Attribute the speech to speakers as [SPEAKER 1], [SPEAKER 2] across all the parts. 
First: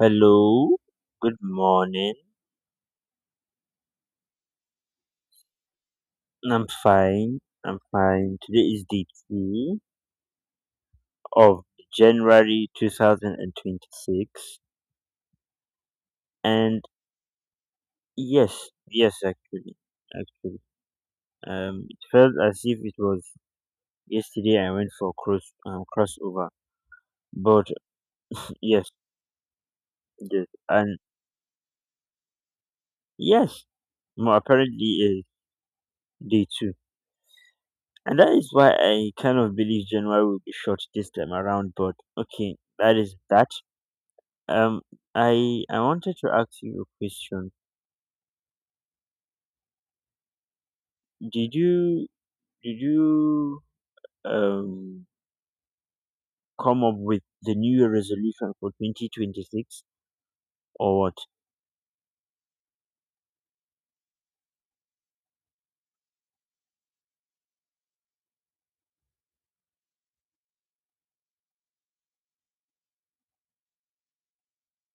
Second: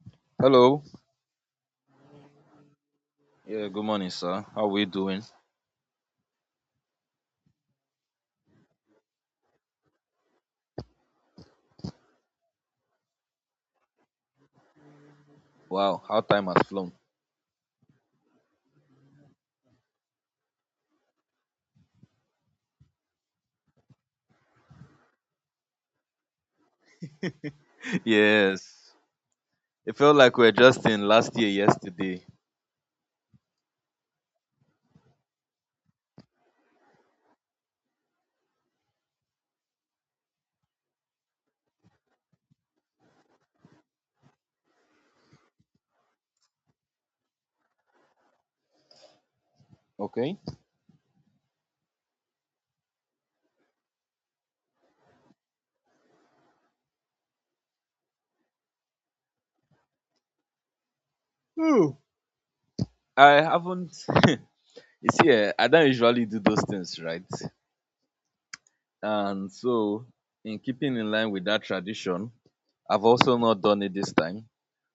[SPEAKER 1] Hello,
[SPEAKER 2] Hello.
[SPEAKER 1] good morning.
[SPEAKER 2] Yeah, good morning, sir. How we doing?
[SPEAKER 1] I'm fine. I'm fine. Today is the 2nd of January 2026. And 26.
[SPEAKER 2] Wow, how time has
[SPEAKER 1] And
[SPEAKER 2] flown.
[SPEAKER 1] yes, yes, actually. Actually. It felt as if it was yesterday I went for crossover. But yes,
[SPEAKER 2] Yes. It felt like
[SPEAKER 1] yes,
[SPEAKER 2] we are just
[SPEAKER 1] and
[SPEAKER 2] in last year yesterday.
[SPEAKER 1] yes, more apparently is day 2. And that is why I kind of believe January will be short this time around. But okay, that is that. Um, I wanted to ask you a question.
[SPEAKER 2] Okay.
[SPEAKER 1] Did you did you um come up with the New Year resolution for 2026 or what?
[SPEAKER 2] Ooh. I haven't you see, I don't usually do those things, right? And so, in keeping in line with that tradition, I've also not done it this time.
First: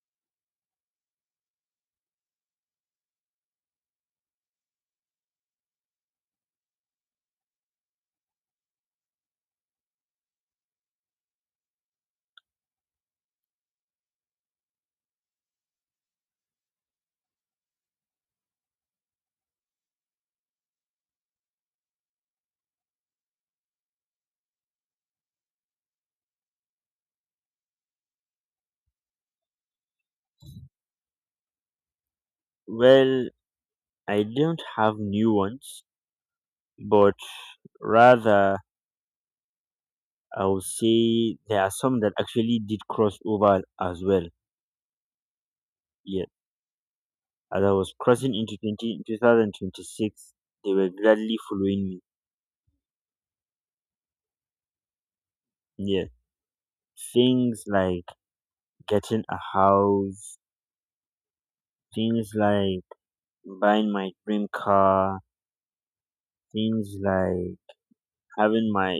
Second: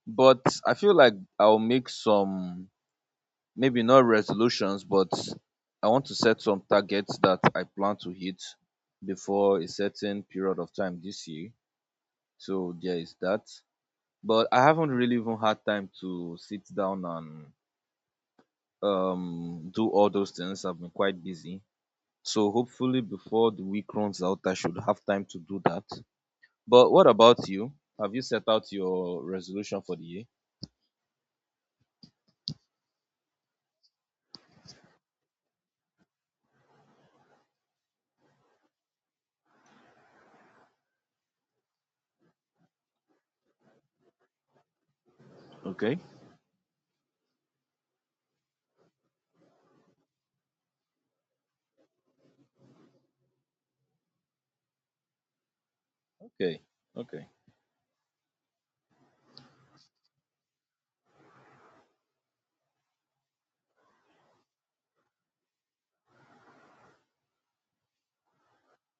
[SPEAKER 2] But I feel like I'll make some, maybe not resolutions, but I want to set some targets that I plan to hit before a certain period of time this year. So there is that. But I haven't really even had time to sit down and do all those things. I've been quite busy. So hopefully before the week runs out, I should have time to do that. But what about you? Have you set out your resolution for the year?
[SPEAKER 1] Well, I don't have new ones, but rather I would say there are some that actually did cross over as well.
[SPEAKER 2] Okay.
[SPEAKER 1] Yeah, as I was crossing into 20 2026, they were gladly following me. Yeah,
[SPEAKER 2] Okay. Okay.
[SPEAKER 1] things like getting a house. Things like buying my dream car, things like having my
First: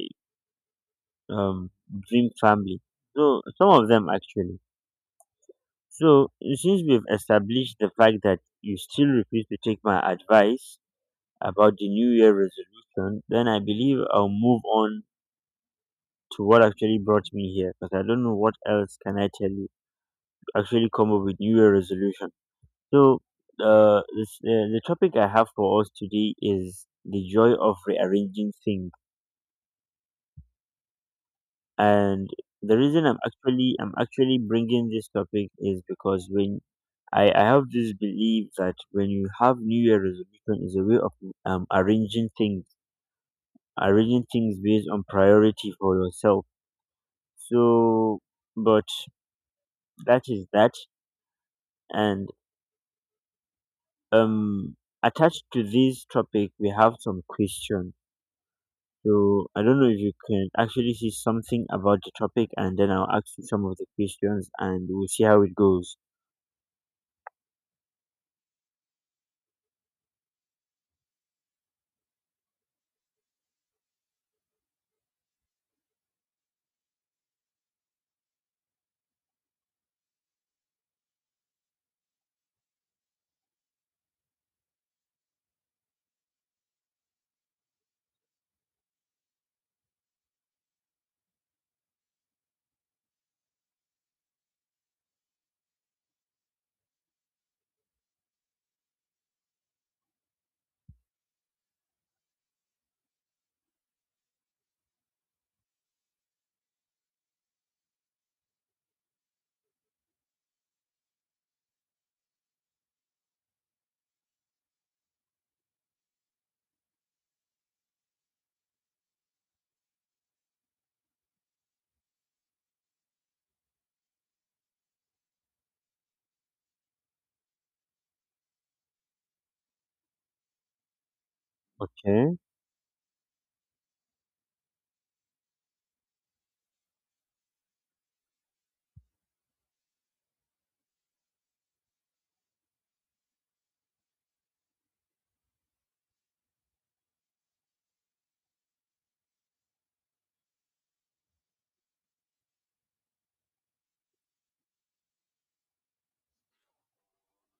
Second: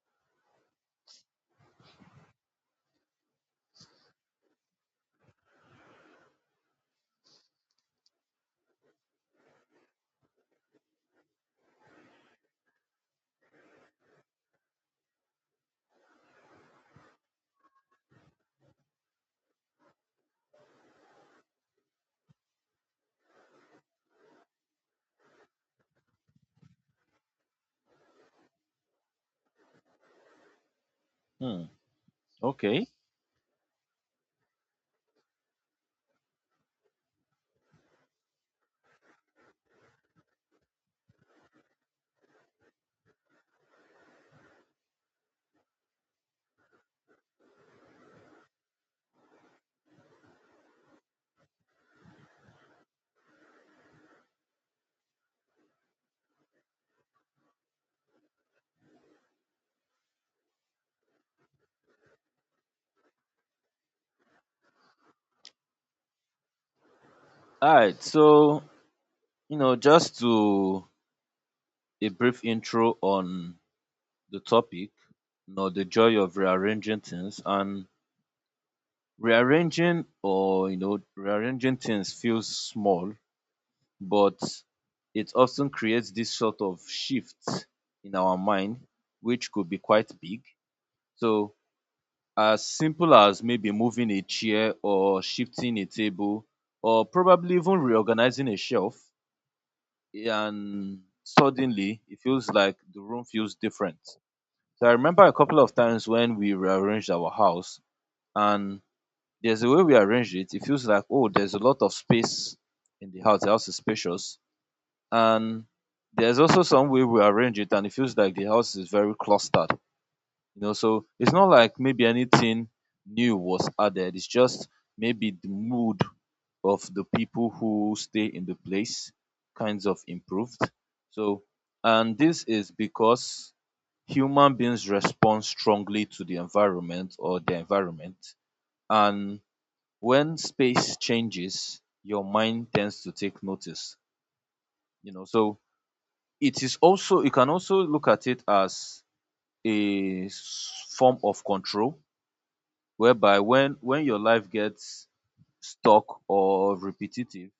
[SPEAKER 1] um, dream family. So, some of them actually. So, since we've established the fact that you still refuse to take my advice about the New Year resolution, then I believe I'll move on to what actually brought me here because I don't know what else can I tell you to actually come up with New Year resolution. So, the topic I have for us today is the joy of rearranging things.
[SPEAKER 2] Hmm.
[SPEAKER 1] And the
[SPEAKER 2] Okay.
[SPEAKER 1] reason I'm actually bringing this topic is because when I have this belief that when you have new year resolution is a way of arranging things, based on priority for yourself. So, but that is that. And um attached to this topic we have some questions, so I don't know if you can actually see something about the topic, and then I'll ask you some of the questions and we'll see how it goes.
[SPEAKER 2] All right. So, you know, just to a brief intro on the topic, you know, the joy of rearranging things, and rearranging or you know, rearranging things feels small, but it often creates this sort of shift in our mind, which could be quite big. So as simple as maybe moving a chair or shifting a table or probably even reorganizing a shelf, and suddenly it feels like the room feels different. So I remember a couple of times when we rearranged our house, and there's a way we arranged it. It feels like, oh, there's a lot of space in the house. The house is spacious. And there's also some way we arrange it, and it feels like the house is very clustered. You know, so it's not like maybe anything new was added. It's just maybe the mood of the people who stay in the place kinds of improved. So. And
[SPEAKER 1] Okay.
[SPEAKER 2] this is because human beings respond strongly to the environment, and when space changes, your mind tends to take notice, you know. So it is also, you can also look at it as a form of control, whereby when your life gets stuck or repetitive,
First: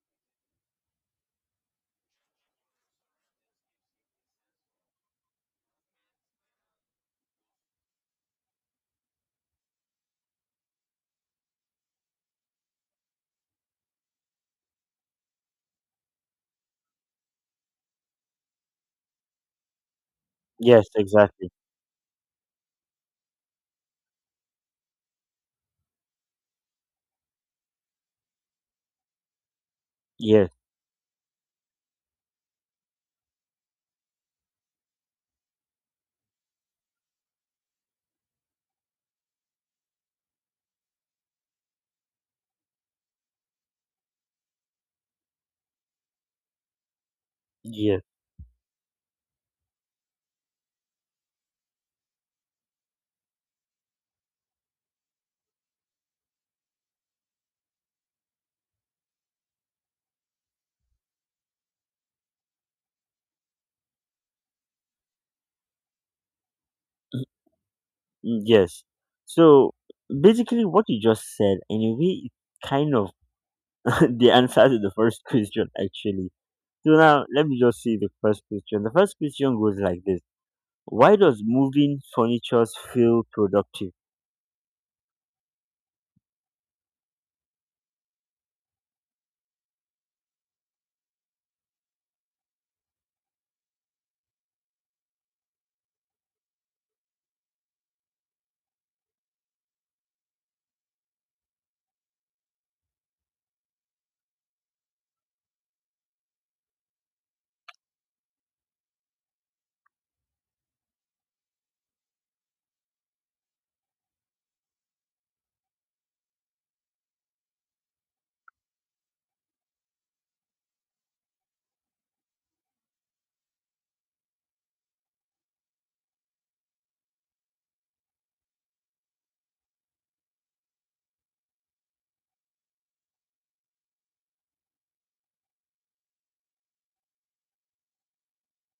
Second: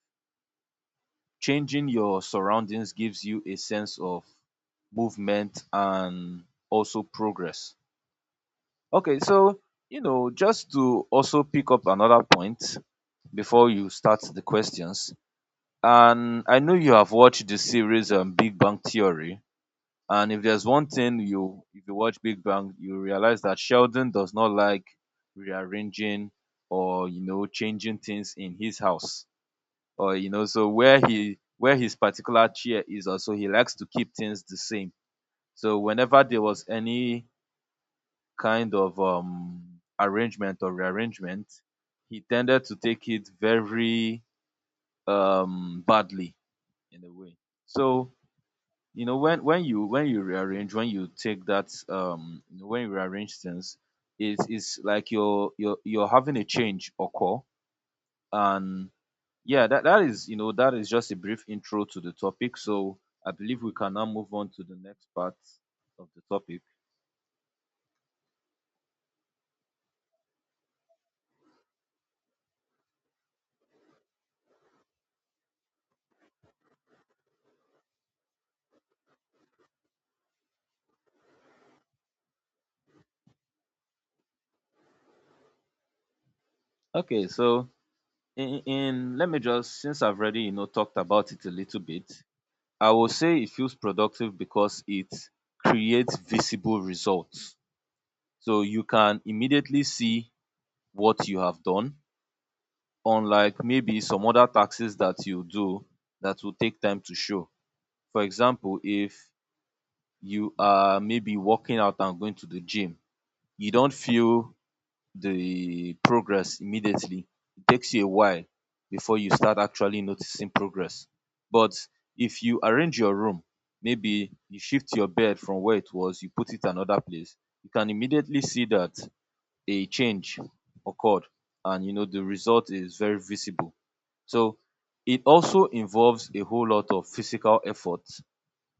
[SPEAKER 2] changing your surroundings gives you a sense of movement and also progress. Okay, so, you know, just to also pick up another point before you start the questions, and I know you have watched the series Big Bang Theory, and if there's
[SPEAKER 1] Yes,
[SPEAKER 2] one thing,
[SPEAKER 1] exactly.
[SPEAKER 2] you if you watch Big Bang, you realize that Sheldon does not like rearranging, or you know, changing things in his house, or you know,
[SPEAKER 1] Yes,
[SPEAKER 2] so where he where his particular chair is, also he likes to keep things the same. So whenever there was any kind of arrangement or rearrangement, he tended to take it very, badly, in a way.
[SPEAKER 1] yes,
[SPEAKER 2] So, you know, when you rearrange, when you take that when you rearrange things, it's like you're having a change occur, and yeah, that is just a brief intro to the topic. So I believe we can now move on to the next part of the topic.
[SPEAKER 1] mm, mm, yes. So basically, what you just said, anyway, is kind of the answer to the first question, actually. So now, let me just see the first question. The first question goes like this. Why does moving furniture feel productive?
[SPEAKER 2] Okay, so, in let me just, since I've already, you know, talked about it a little bit, I will say it feels productive because it creates visible results. So you can immediately see what you have done, unlike maybe some other taxes that you do that will take time to show. For example, if you are maybe working out and going to the gym, you don't feel the progress immediately. It takes you a while before you start actually noticing progress. But if you arrange your room, maybe you shift your bed from where it was, you put it another place, you can immediately see that a change occurred, and you know, the result is very visible. So it also involves a whole lot of physical effort,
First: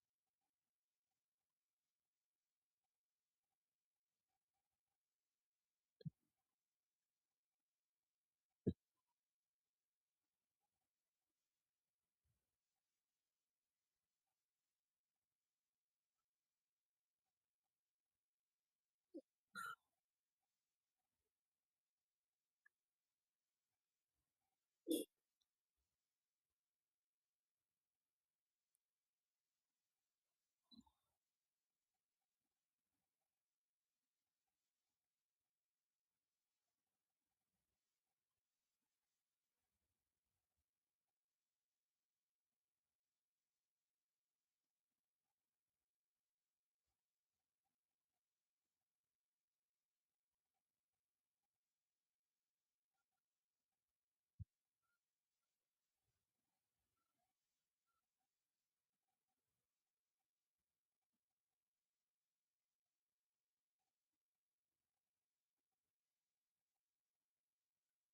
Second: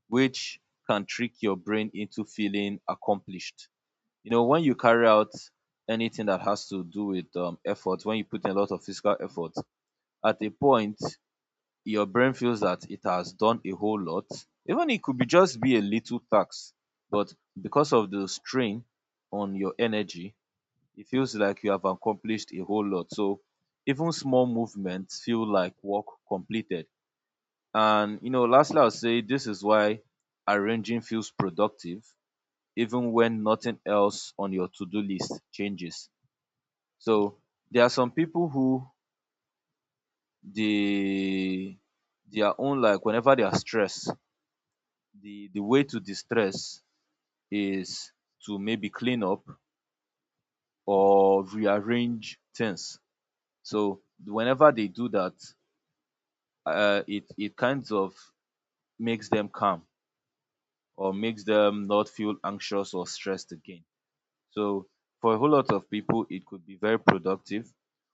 [SPEAKER 2] which can trick your brain into feeling accomplished. You know, when you carry out anything that has to do with, effort, when you put in a lot of physical effort, at a point your brain feels that it has done a whole lot. Even it could be just be a little task, but because of the strain on your energy, it feels like you have accomplished a whole lot. So even small movements feel like work completed. And you know, lastly, I'll say this is why arranging feels productive, even when nothing else on your to-do list changes. So, there are some people who, they, their own, like whenever they are stressed, the way to distress is to maybe clean up or rearrange things. So whenever they do that, it kind of makes them calm, or makes them not feel anxious or stressed again. So for a whole lot of people, it could be very productive.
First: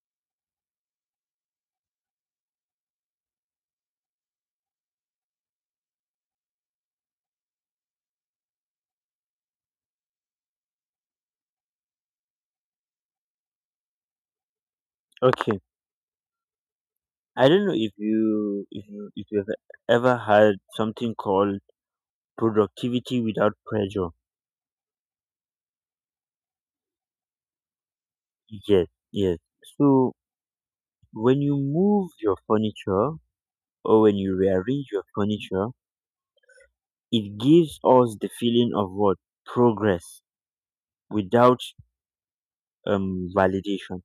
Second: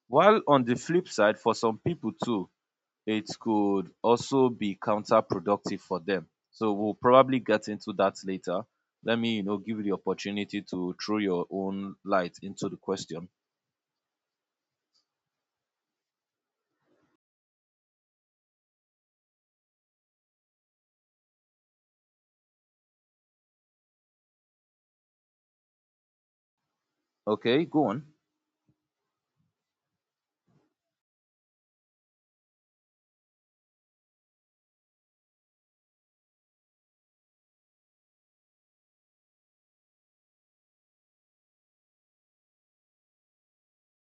[SPEAKER 2] While on the flip side, for some people too, it could also be counterproductive for them. So we'll probably get into that later. Let me, you know, give you the opportunity to throw your own light into the question.
[SPEAKER 1] Okay, I don't know if you if you if you've ever had something called productivity without pressure.
[SPEAKER 2] Okay, go on.
[SPEAKER 1] Yes, yes. So when you move your furniture or when you rearrange your furniture, it gives us the feeling of what? Progress without validation.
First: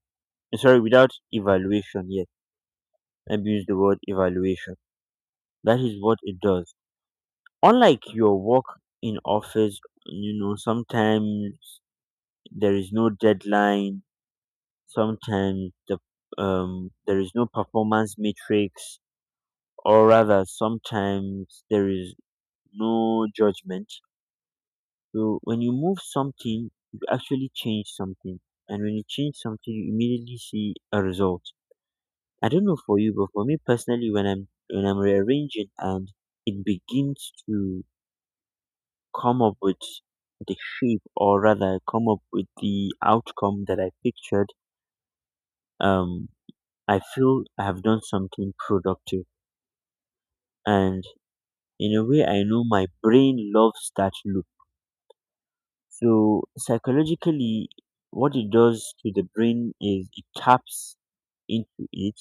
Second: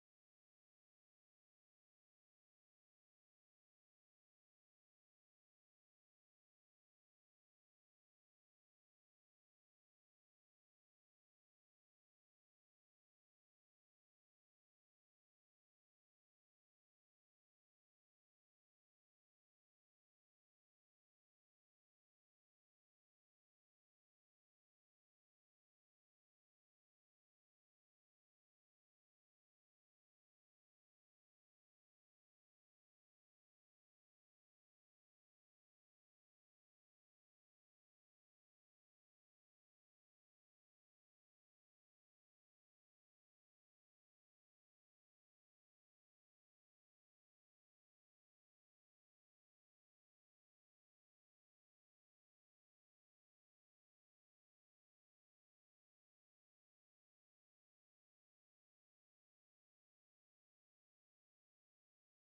[SPEAKER 1] Sorry, without evaluation, yes. Let me use the word evaluation. That is what it does. Unlike your work in office, sometimes there is no deadline, sometimes there is no performance matrix, or rather sometimes there is no judgment. So when you move something, you actually change something. And when you change something, you immediately see a result. I don't know for you, but for me personally, when I'm rearranging and it begins to come up with the shape, or rather come up with the outcome that I pictured, um, I feel I have done something productive. And in a way I know my brain loves that look. So psychologically, what it does to the brain is it taps into it,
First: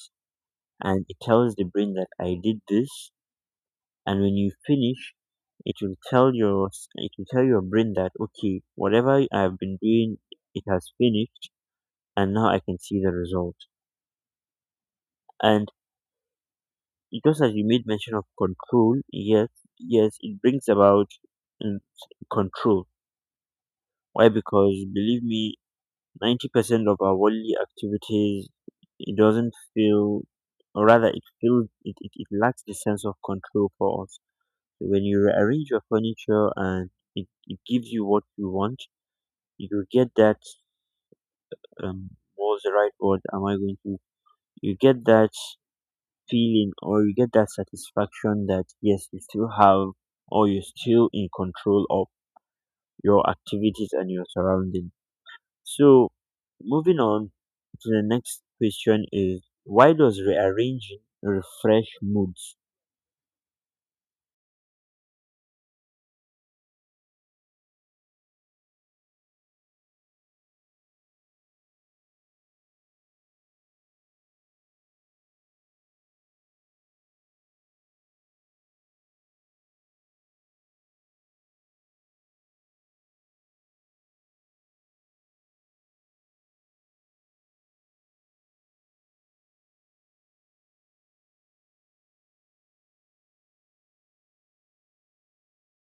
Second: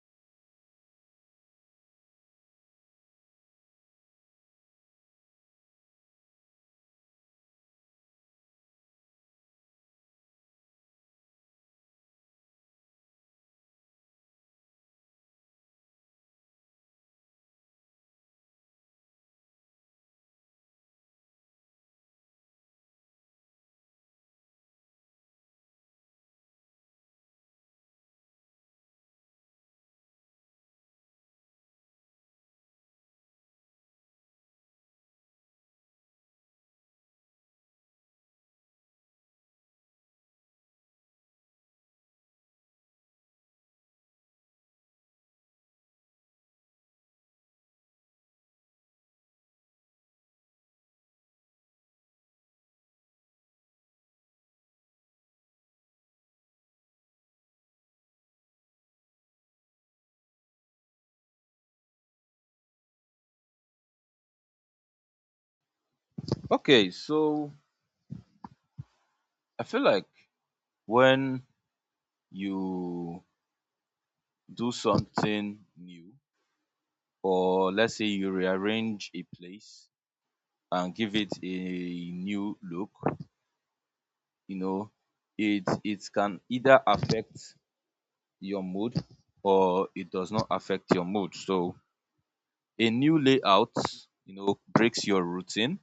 [SPEAKER 1] and it tells the brain that I did this. And when you finish, it will tell your brain that okay, whatever I've been doing, it has finished, and now I can see the result. And just as you made mention of control, yes, yes, it brings about mm, control. Why? Because believe me, 90% of our worldly activities it doesn't feel, or rather it feels, it lacks the sense of control for us. So when you rearrange your furniture and it gives you what you want, you get that, what's the right word am I going to, you get that feeling, or you get that satisfaction that yes, you still have, or you're still in control of your activities and your surroundings. So, moving on to the next question is, why does rearranging refresh moods?
[SPEAKER 2] Okay, so I feel like when you do something new, or let's say you rearrange a place and give it a new look, you know, it can either affect your mood, or it does not affect your mood. So a new layout, you know, breaks your routine,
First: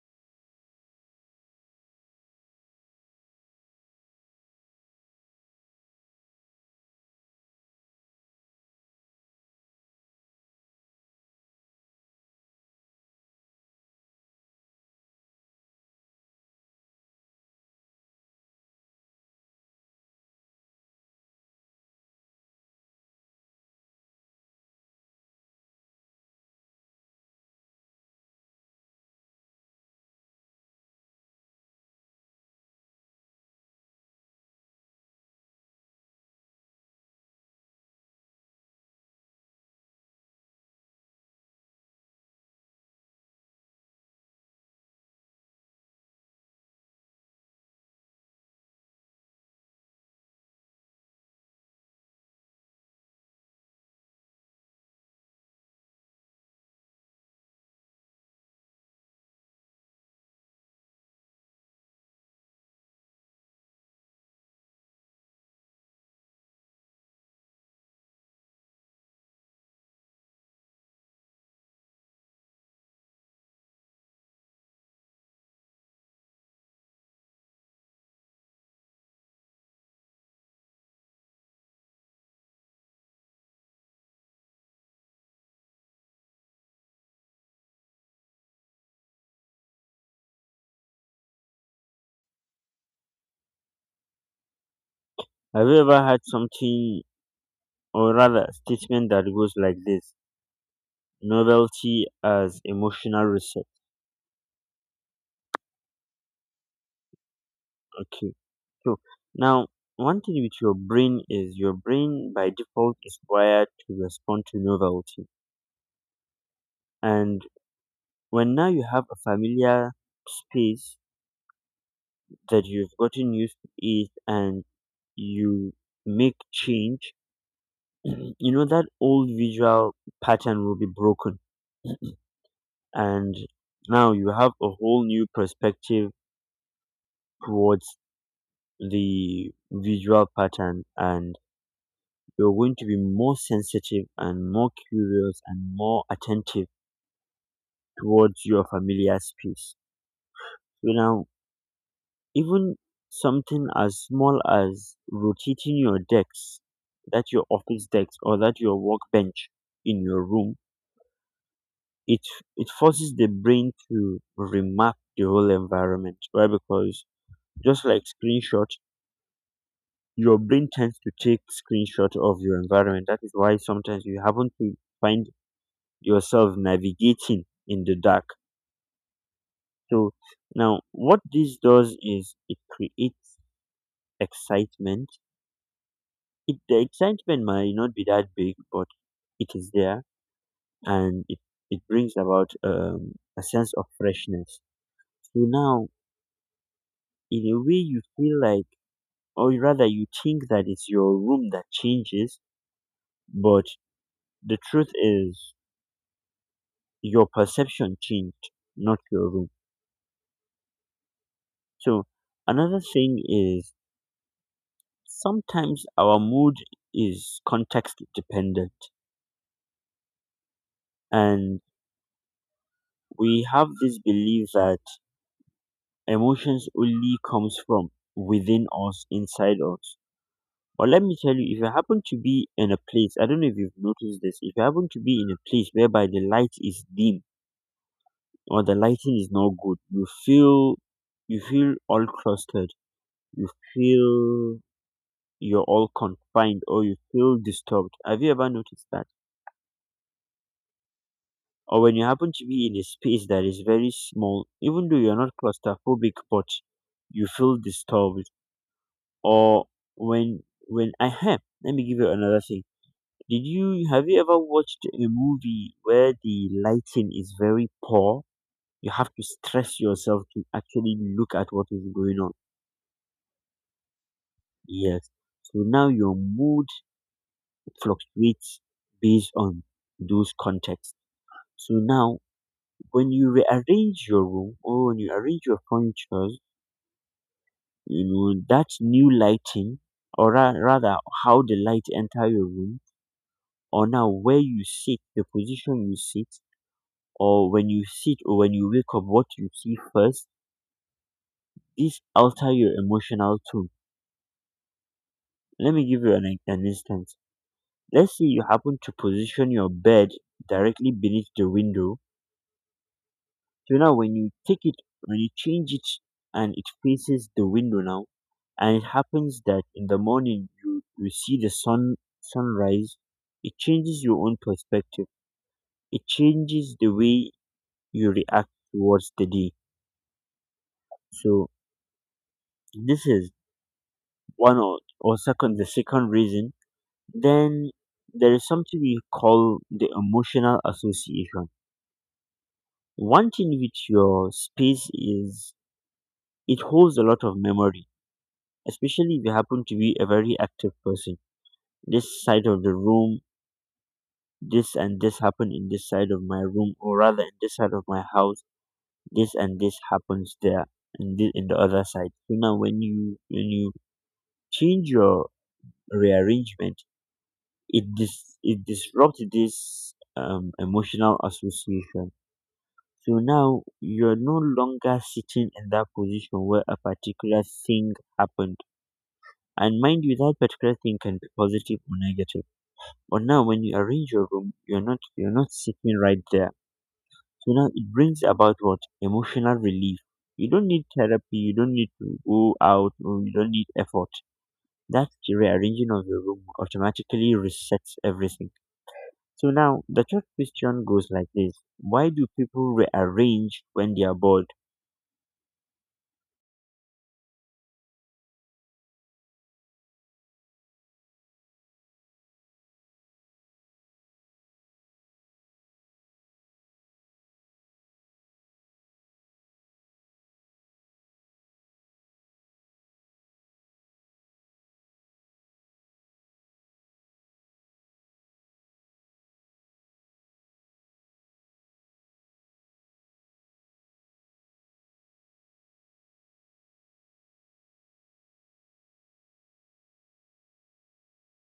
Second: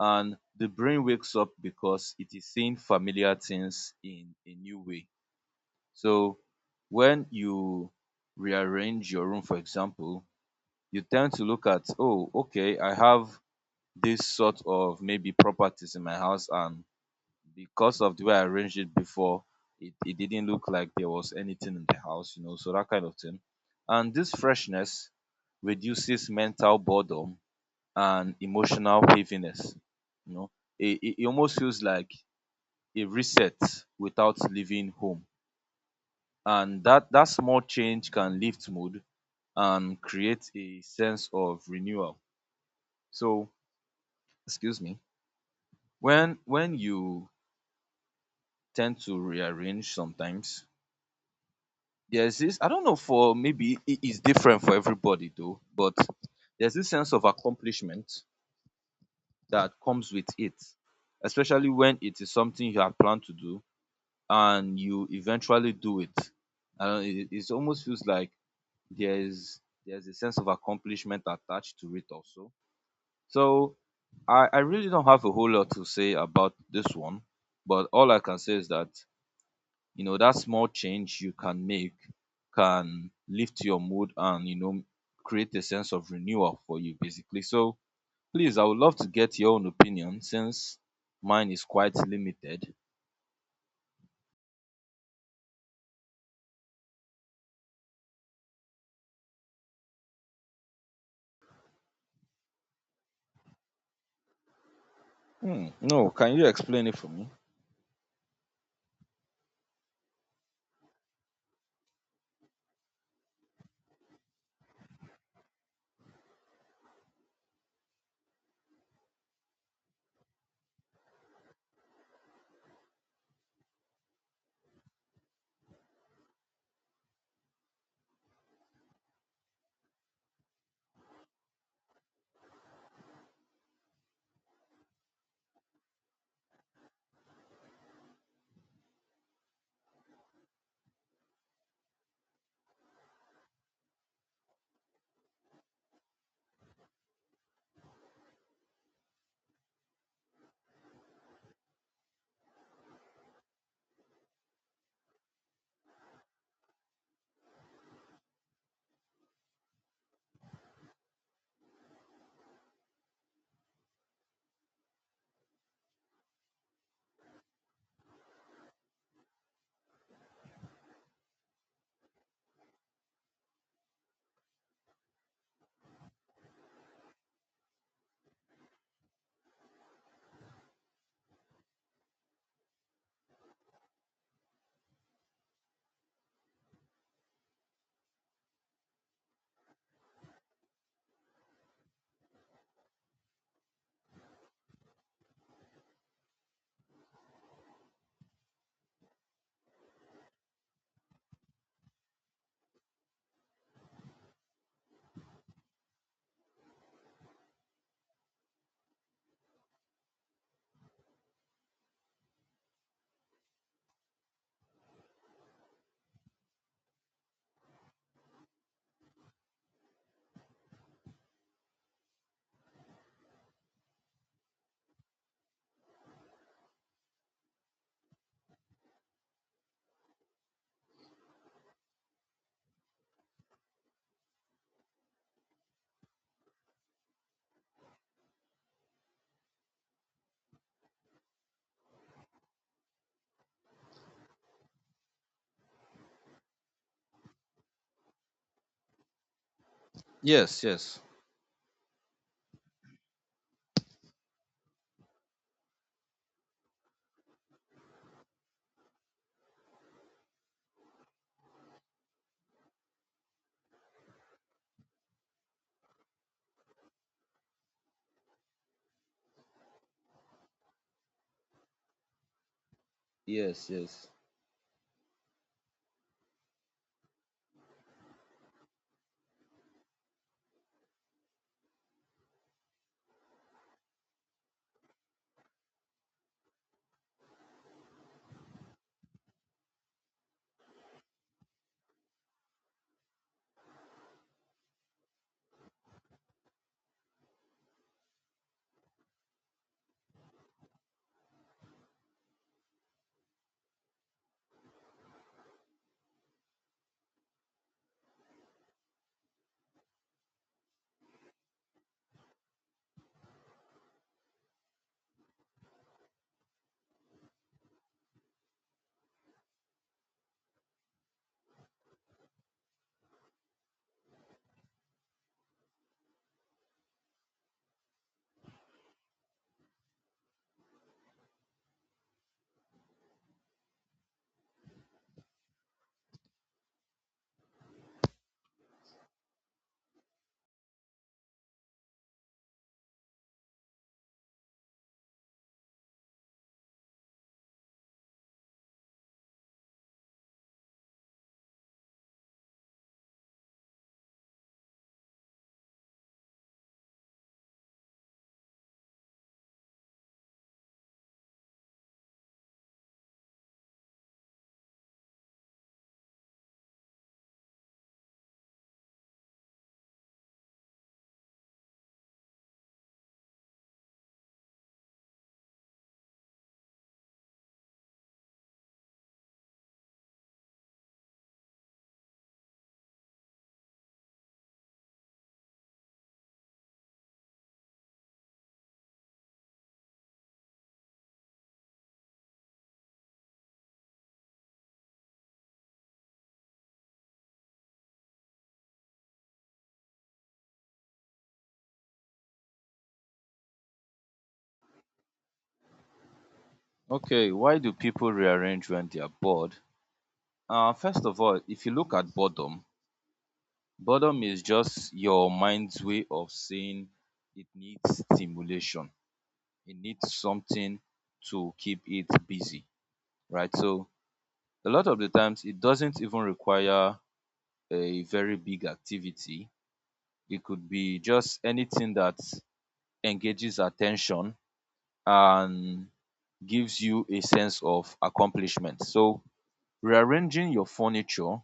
[SPEAKER 2] and the brain wakes up because it is seeing familiar things in a new way. So when you rearrange your room, for example, you tend to look at, oh, okay, I have this sort of maybe properties in my house, and because of the way I arranged it before, it didn't look like there was anything in the house, you know, so that kind of thing. And this freshness reduces mental boredom and emotional heaviness. You know, it almost feels like a reset without leaving home. And that small change can lift mood and create a sense of renewal. So, excuse me, when you tend to rearrange sometimes, there's this, I don't know, for maybe it is different for everybody though, but there's this sense of accomplishment that comes with it, especially when it is something you have planned to do and you eventually do it. And it almost feels like there's there's a sense of accomplishment attached to it also. So I really don't have a whole lot to say about this one, but all I can say is that, you know, that small change you can make can lift your mood, and, you know, create a sense of renewal for you basically. So please, I would love to get your own opinion, since mine is quite limited.
[SPEAKER 1] Have you ever had something, or rather a statement that goes like this: novelty as emotional reset?
[SPEAKER 2] Hmm. No, can you explain it for me?
[SPEAKER 1] Okay, so now, one thing with your brain is your brain by default is wired to respond to novelty, and when now you have a familiar space that you've gotten used to it and you make change, you know that old visual pattern will be broken, and now you have a whole new perspective towards the visual pattern, and you're going to be more sensitive and more curious and more attentive towards your familiar space. You know, even something as small as rotating your decks, that your office decks or that your workbench in your room, it it forces the brain to remap the whole environment, right? Because just like screenshot, your brain tends to take screenshot of your environment. That is why sometimes you happen to find yourself navigating in the dark. So now, what this does is it creates excitement. The excitement might not be that big, but it is there. And it brings about a sense of freshness. So now, in a way you feel like, or rather you think that it's your room that changes, but the truth is your perception changed, not your room. So another thing is, sometimes our mood is context dependent, and we have this belief that emotions only comes from within us, inside us. But let me tell you, if you happen to be in a place, I don't know if you've noticed this, if you happen to be in a place whereby the light is dim, or the lighting is not good, you feel all clustered, you feel you're all confined, or you feel disturbed. Have you ever noticed that?
[SPEAKER 2] Yes, yes.
[SPEAKER 1] Or when you happen to be in a space that is very small, even though you're not claustrophobic, but you feel disturbed. Or when when I have let me give you another thing. Did you Have you ever watched a movie where the lighting is very poor, you have to stress yourself to actually look at what is going on?
[SPEAKER 2] Yes, yes.
[SPEAKER 1] Yes. So now your mood fluctuates based on those contexts. So now when you rearrange your room, or when you arrange your furniture, you know, that new lighting, or rather how the light enter your room, or now where you sit, the position you sit, or when you sit, or when you wake up, what you see first, this alter your emotional tone. Let me give you an instance. Let's say you happen to position your bed directly beneath the window. So now when you take it, when you change it, and it faces the window now, and it happens that in the morning you see the sunrise, it changes your own perspective. It changes the way you react towards the day. So this is one or second the second reason. Then there is something we call the emotional association. One thing with your space is it holds a lot of memory, especially if you happen to be a very active person. This side of the room, this and this happened in this side of my room, or rather in this side of my house, this and this happens there, and this in the other side. So now when you change your rearrangement, it disrupts this emotional association. So now you're no longer sitting in that position where a particular thing happened. And mind you, that particular thing can be positive or negative. But now when you arrange your room, you're not sitting right there. So now it brings about what? Emotional relief. You don't need therapy, you don't need to go out, or you don't need effort. That rearranging of your room automatically resets everything. So now the third question goes like this. Why do people rearrange when they are bored?
[SPEAKER 2] Okay. Why do people rearrange when they are bored? First of all, if you look at boredom, boredom is just your mind's way of saying it needs stimulation, it needs something to keep it busy, right? So a lot of the times it doesn't even require a very big activity. It could be just anything that engages attention and gives you a sense of accomplishment. So rearranging your furniture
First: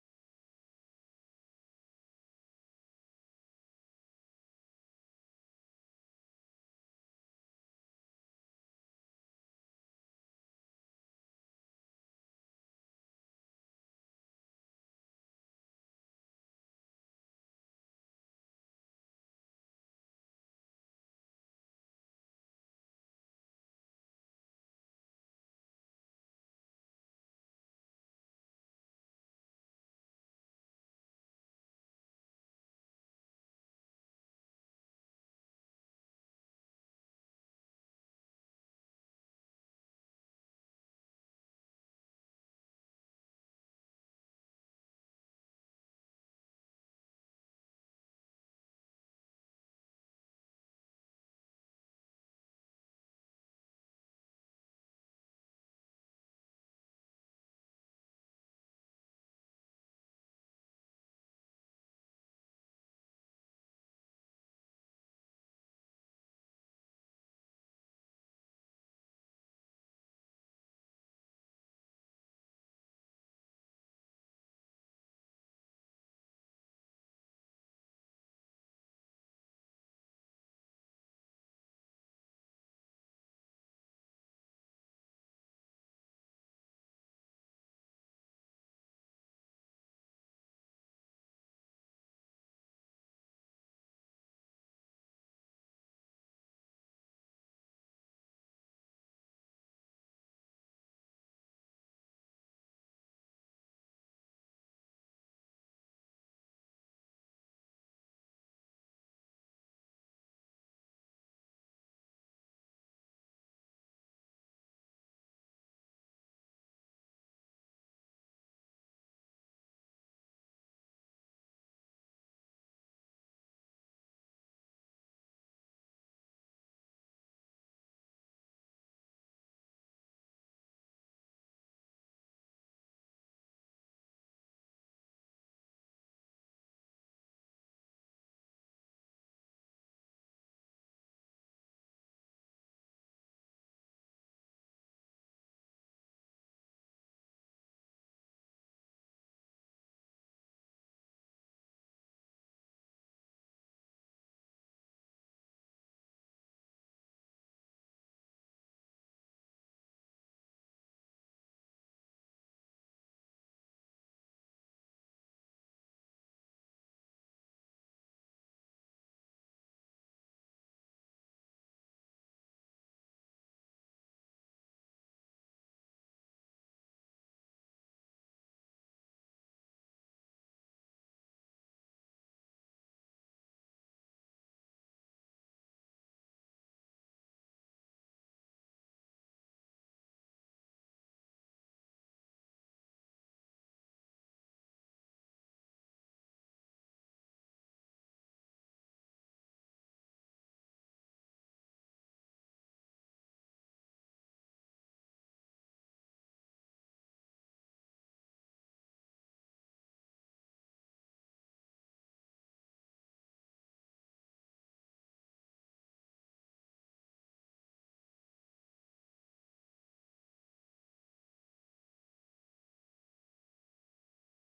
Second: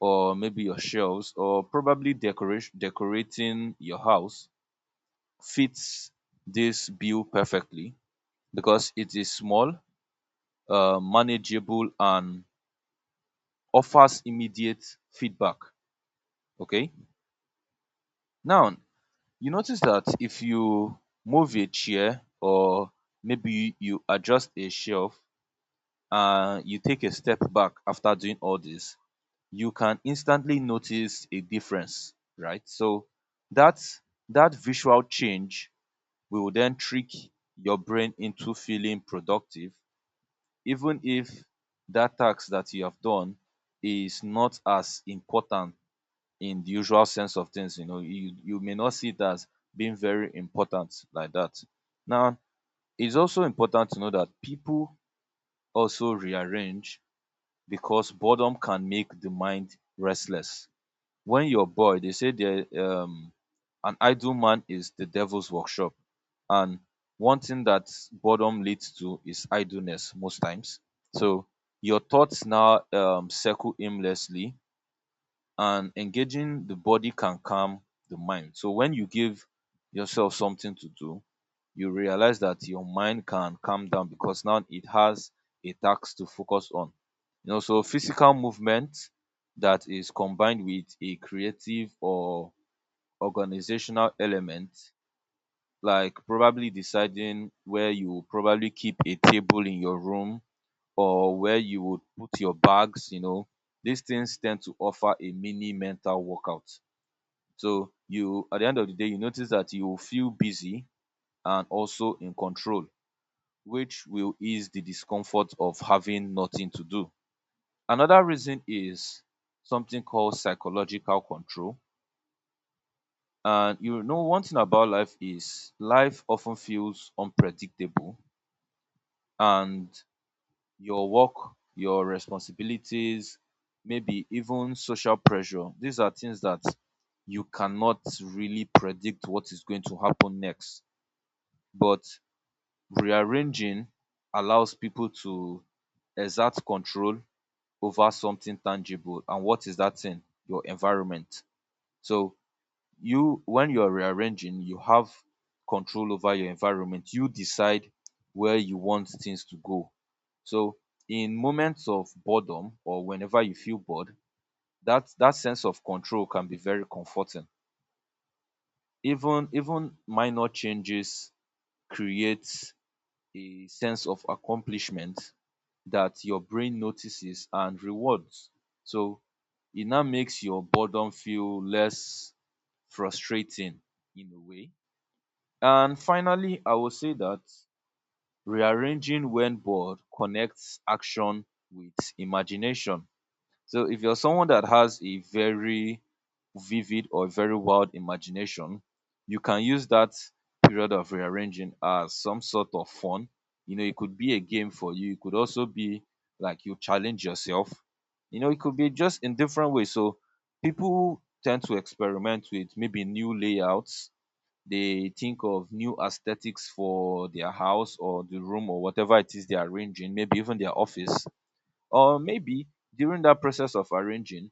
[SPEAKER 2] or maybe your shelves or probably decoration decorating your house fits this bill perfectly because it is small, manageable, and offers immediate feedback. Okay. Now, you notice that if you move a chair or maybe you adjust a shelf and you take a step back after doing all this, you can instantly notice a difference, right? So that that visual change will then trick your brain into feeling productive, even if that task that you have done is not as important in the usual sense of things. You know, you may not see it as being very important like that. Now, it's also important to know that people also rearrange because boredom can make the mind restless. When you're bored, they say, there an idle man is the devil's workshop. And one thing that boredom leads to is idleness most times. So your thoughts now circle aimlessly, and engaging the body can calm the mind. So when you give yourself something to do, you realize that your mind can calm down because now it has a task to focus on. You know, so physical movement that is combined with a creative or organizational element, like probably deciding where you will probably keep a table in your room or where you would put your bags, you know, these things tend to offer a mini mental workout. So you, at the end of the day, you notice that you will feel busy and also in control, which will ease the discomfort of having nothing to do. Another reason is something called psychological control. And you know, one thing about life is life often feels unpredictable, and your work, your responsibilities, maybe even social pressure, these are things that you cannot really predict what is going to happen next. But rearranging allows people to exert control over something tangible. And what is that thing? Your environment. So you, when you're rearranging, you have control over your environment. You decide where you want things to go. So in moments of boredom or whenever you feel bored, that sense of control can be very comforting. Even minor changes creates a sense of accomplishment that your brain notices and rewards. So it now makes your boredom feel less frustrating, in a way. And finally, I will say that rearranging when bored connects action with imagination. So if you're someone that has a very vivid or very wild imagination, you can use that period of rearranging as some sort of fun. You know, it could be a game for you. It could also be like you challenge yourself. You know, it could be just in different ways. So people tend to experiment with maybe new layouts. They think of new aesthetics for their house or the room or whatever it is they are arranging, maybe even their office, or maybe during that process of arranging,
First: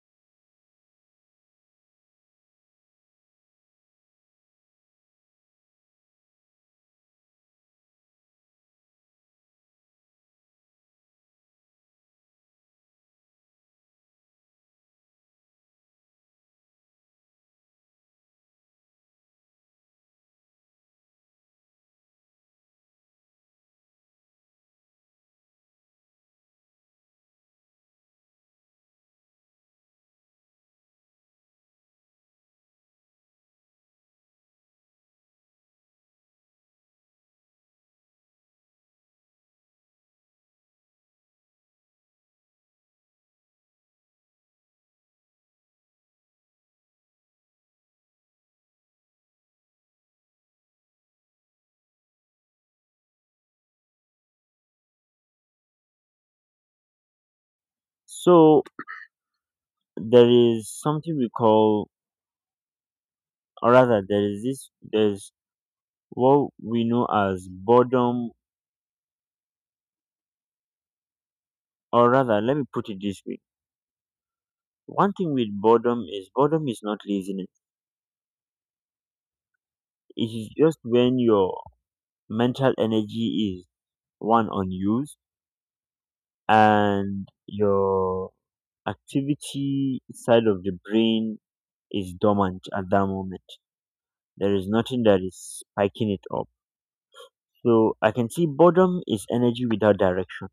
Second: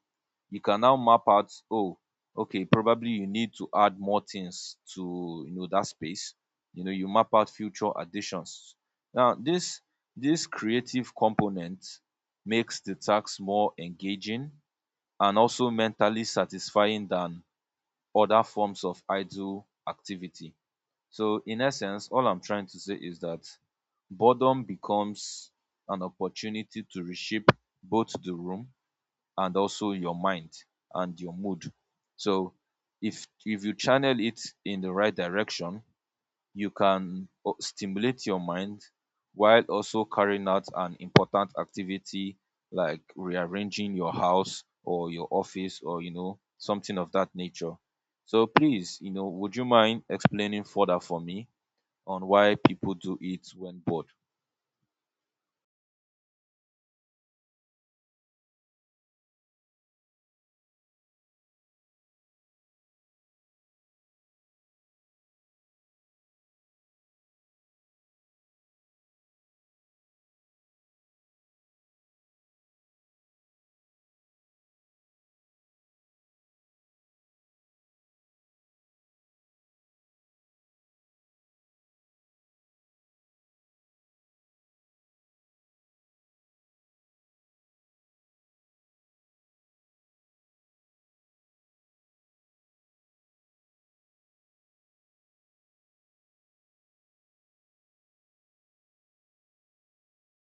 [SPEAKER 2] you can now map out, oh, okay, probably you need to add more things to, you know, that space. You know, you map out future additions. Now this creative component makes the task more engaging and also mentally satisfying than other forms of idle activity. So in essence, all I'm trying to say is that boredom becomes an opportunity to reshape both the room and also your mind and your mood. So if you channel it in the right direction, you can stimulate your mind while also carrying out an important activity like rearranging your house or your office, or you know, something of that nature. So please, you know, would you mind explaining further for me on why people do it when bored?
[SPEAKER 1] So there is something we call, or rather there is this there's what we know as boredom. Or rather, let me put it this way. One thing with boredom is, boredom is not laziness. It is just when your mental energy is one unused, and your activity side of the brain is dormant at that moment. There is nothing that is spiking it up. So I can see boredom is energy without direction.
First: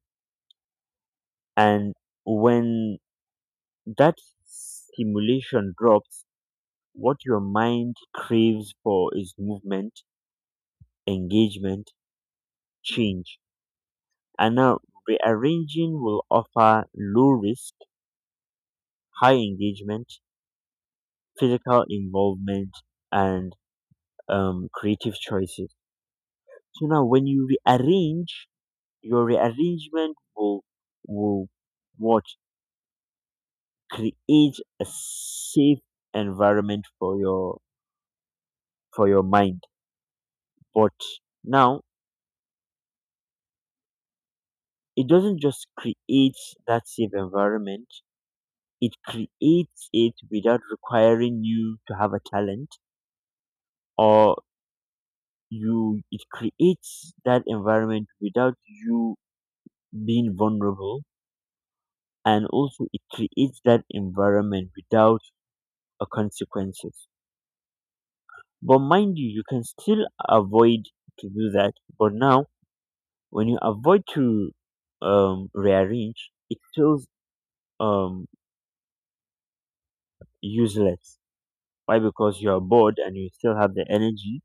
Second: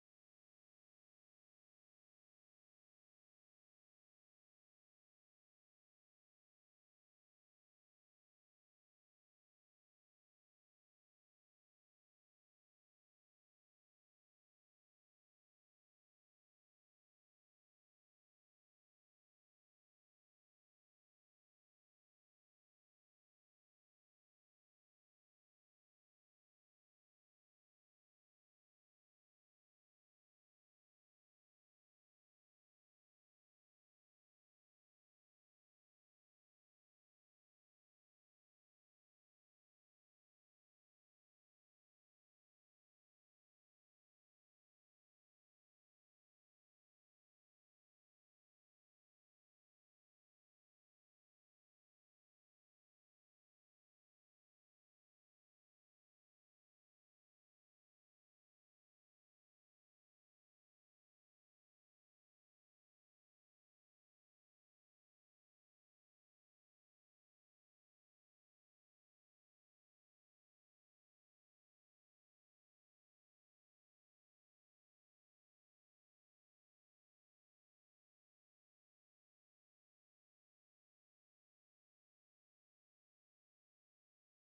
[SPEAKER 1] And when that stimulation drops, what your mind craves for is movement, engagement, change. And now, rearranging will offer low risk, high engagement, physical involvement, and creative choices. So now, when you rearrange, your rearrangement will, will what, create a safe environment for your mind. But now, it doesn't just create that safe environment; it creates it without requiring you to have a talent, or you it creates that environment without you being vulnerable, and also it creates that environment without a consequences. But mind you can still avoid to do that. But now when you avoid to rearrange, it feels um useless. Why? Because you are bored and you still have the energy.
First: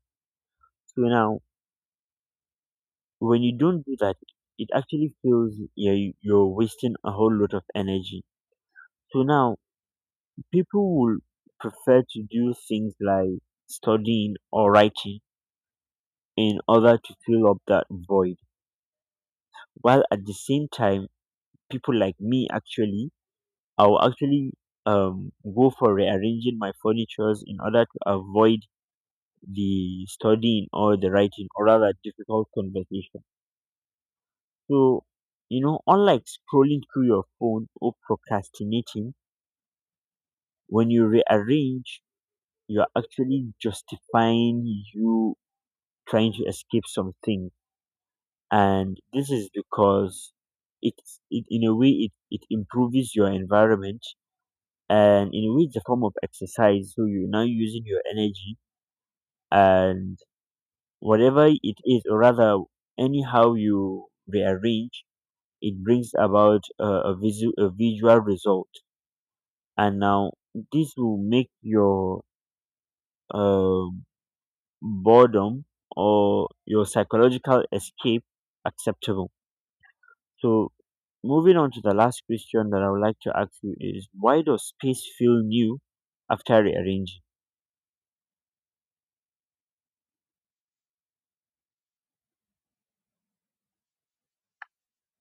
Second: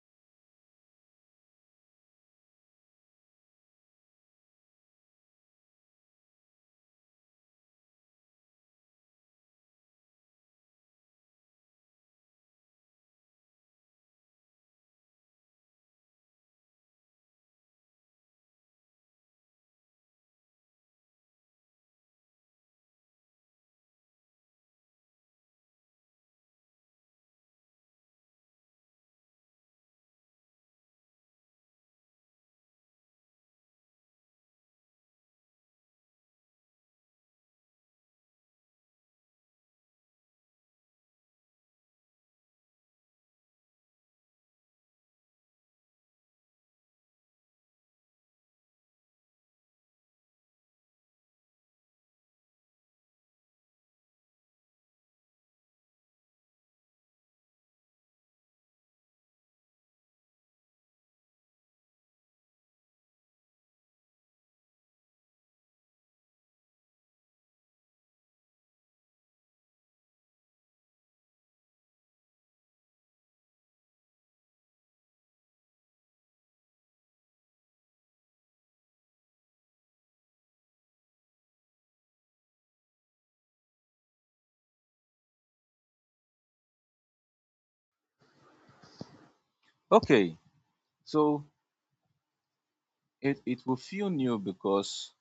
[SPEAKER 1] So now when you don't do that, it actually feels, yeah, you're wasting a whole lot of energy. So now, people would prefer to do things like studying or writing in order to fill up that void. While at the same time, people like me actually, I will actually go for rearranging my furnitures in order to avoid the studying, or the writing, or rather difficult conversation. So, unlike scrolling through your phone or procrastinating, when you rearrange, you're actually justifying you trying to escape something. And this is because it, it in a way it improves your environment, and in a way it's a form of exercise, so you're now using your energy. And whatever it is, or rather anyhow you rearrange, it brings about a visual result. And now this will make your um boredom or your psychological escape acceptable. So, moving on to the last question that I would like to ask you is, why does space feel new after rearranging?
[SPEAKER 2] Okay. So it will feel new because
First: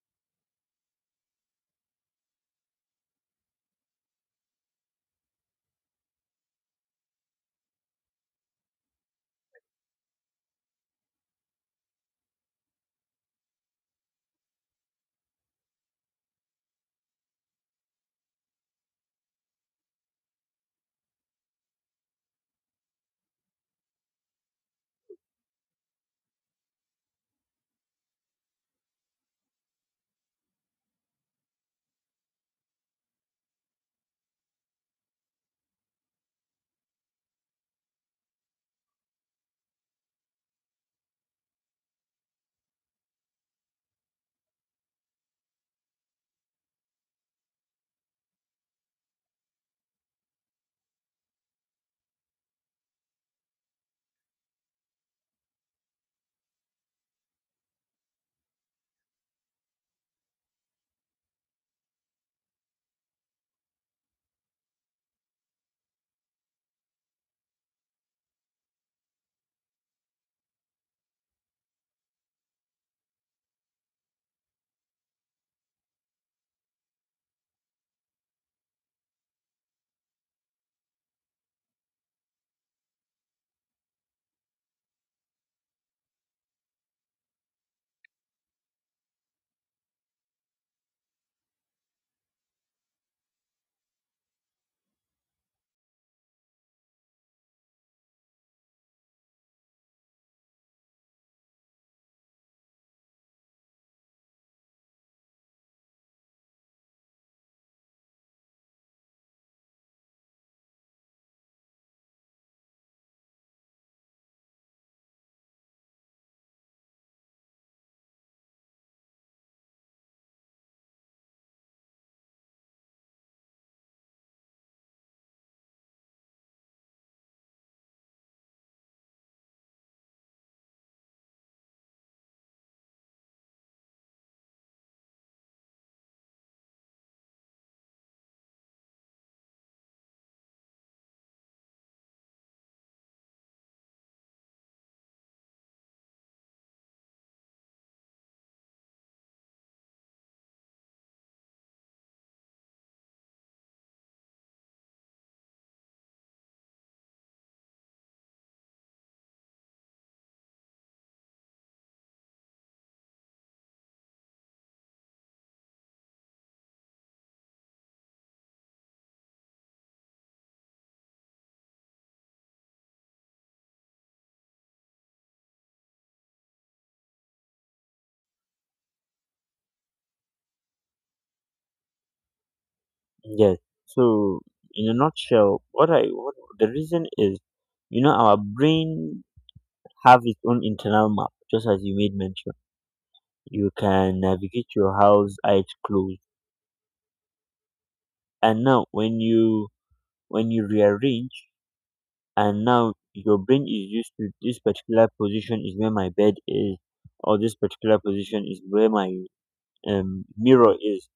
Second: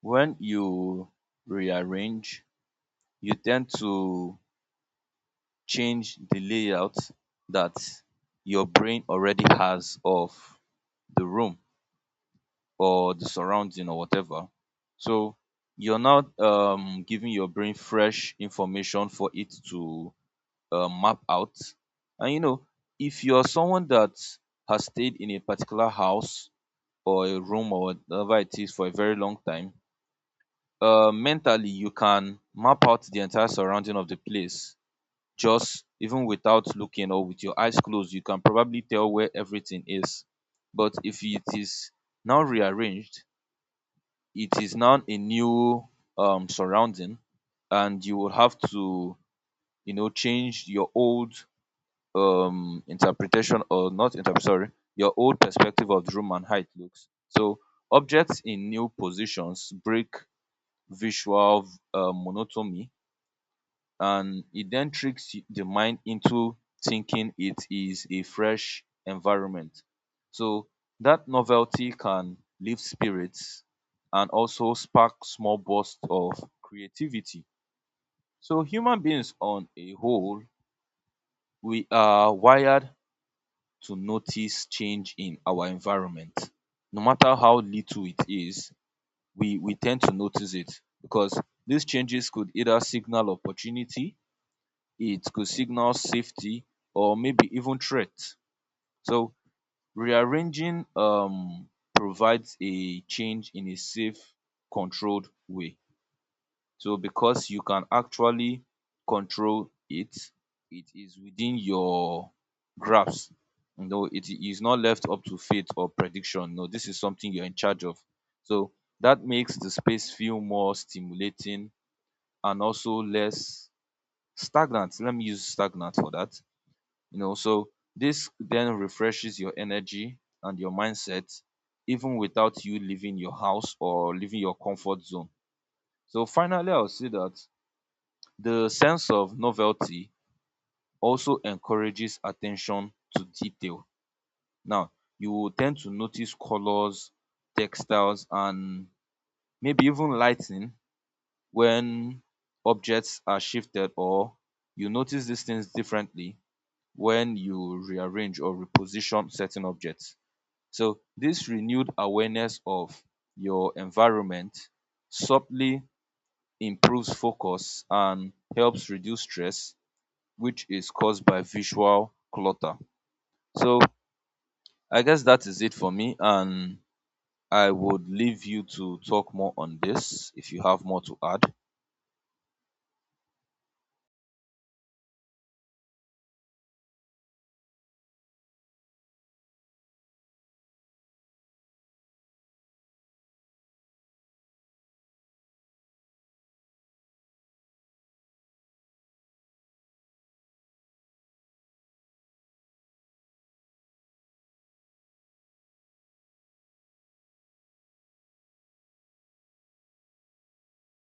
[SPEAKER 2] when you rearrange, you tend to change the layout that your brain already has of the room or the surrounding or whatever. So you're not giving your brain fresh information for it to map out. And you know, if you're someone that has stayed in a particular house or a room or whatever it is for a very long time, um, mentally you can map out the entire surrounding of the place. Just even without looking, or with your eyes closed, you can probably tell where everything is. But if it is now rearranged, it is now a new, um, surrounding, and you will have to, you know, change your old, um, interpretation, or not interpret, sorry, your old perspective of the room and height looks. So objects in new positions break visual, um, monotony, and it then tricks the mind into thinking it is a fresh environment. So that novelty can lift spirits and also spark small bursts of creativity. So human beings on a whole, we are wired to notice change in our environment. No matter how little it is, we tend to notice it because these changes could either signal opportunity, it could signal safety, or maybe even threat. So rearranging, provides a change in a safe, controlled way. So because you can actually control it, it is within your grasp. You know, it is not left up to fate or prediction. No, this is something you're in charge of. So that makes the space feel more stimulating and also less stagnant. Let me use stagnant for that. You know, so this then refreshes your energy and your mindset, even without you leaving your house or leaving your comfort zone. So finally, I'll say that the sense of novelty also encourages attention to detail. Now, you will tend to notice colors, textiles, and maybe even lighting when objects are shifted, or you notice these things differently when you rearrange or reposition certain objects. So this renewed awareness of your environment subtly improves focus and helps reduce stress, which is caused by visual clutter. So I guess that is it for me, and I would leave you to talk more on this if you have more to add.
[SPEAKER 1] Yes. So, in a nutshell, what the reason is, our brain have its own internal map, just as you made mention. You can navigate your house eyes closed. And now when you rearrange, and now your brain is used to, this particular position is where my bed is, or this particular position is where my mirror is.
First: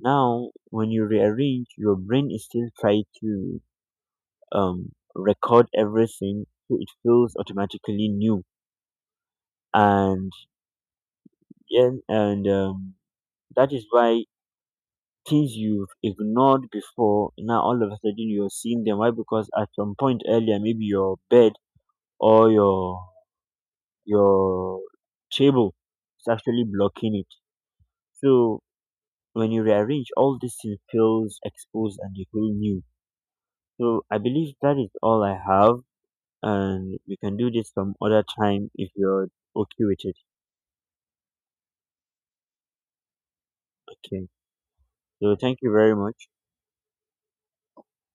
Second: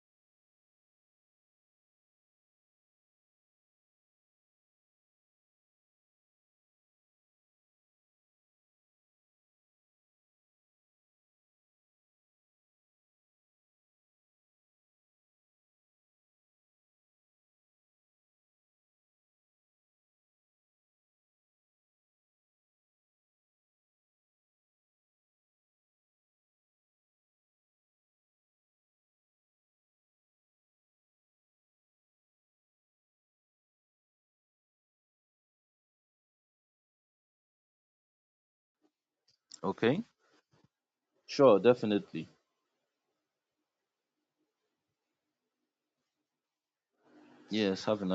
[SPEAKER 1] Now, when you rearrange, your brain is still trying to record everything, so it feels automatically new. And yeah, and that is why things you've ignored before now all of a sudden you're seeing them. Why? Because at some point earlier, maybe your bed or your table is actually blocking it. So when you rearrange, all these things feels exposed and you feel new. So I believe that is all I have, and we can do this some other time if you're okay with
[SPEAKER 2] Okay.
[SPEAKER 1] it.
[SPEAKER 2] Sure, definitely.
[SPEAKER 1] Okay. So thank you very much.
[SPEAKER 2] Yes, have a nice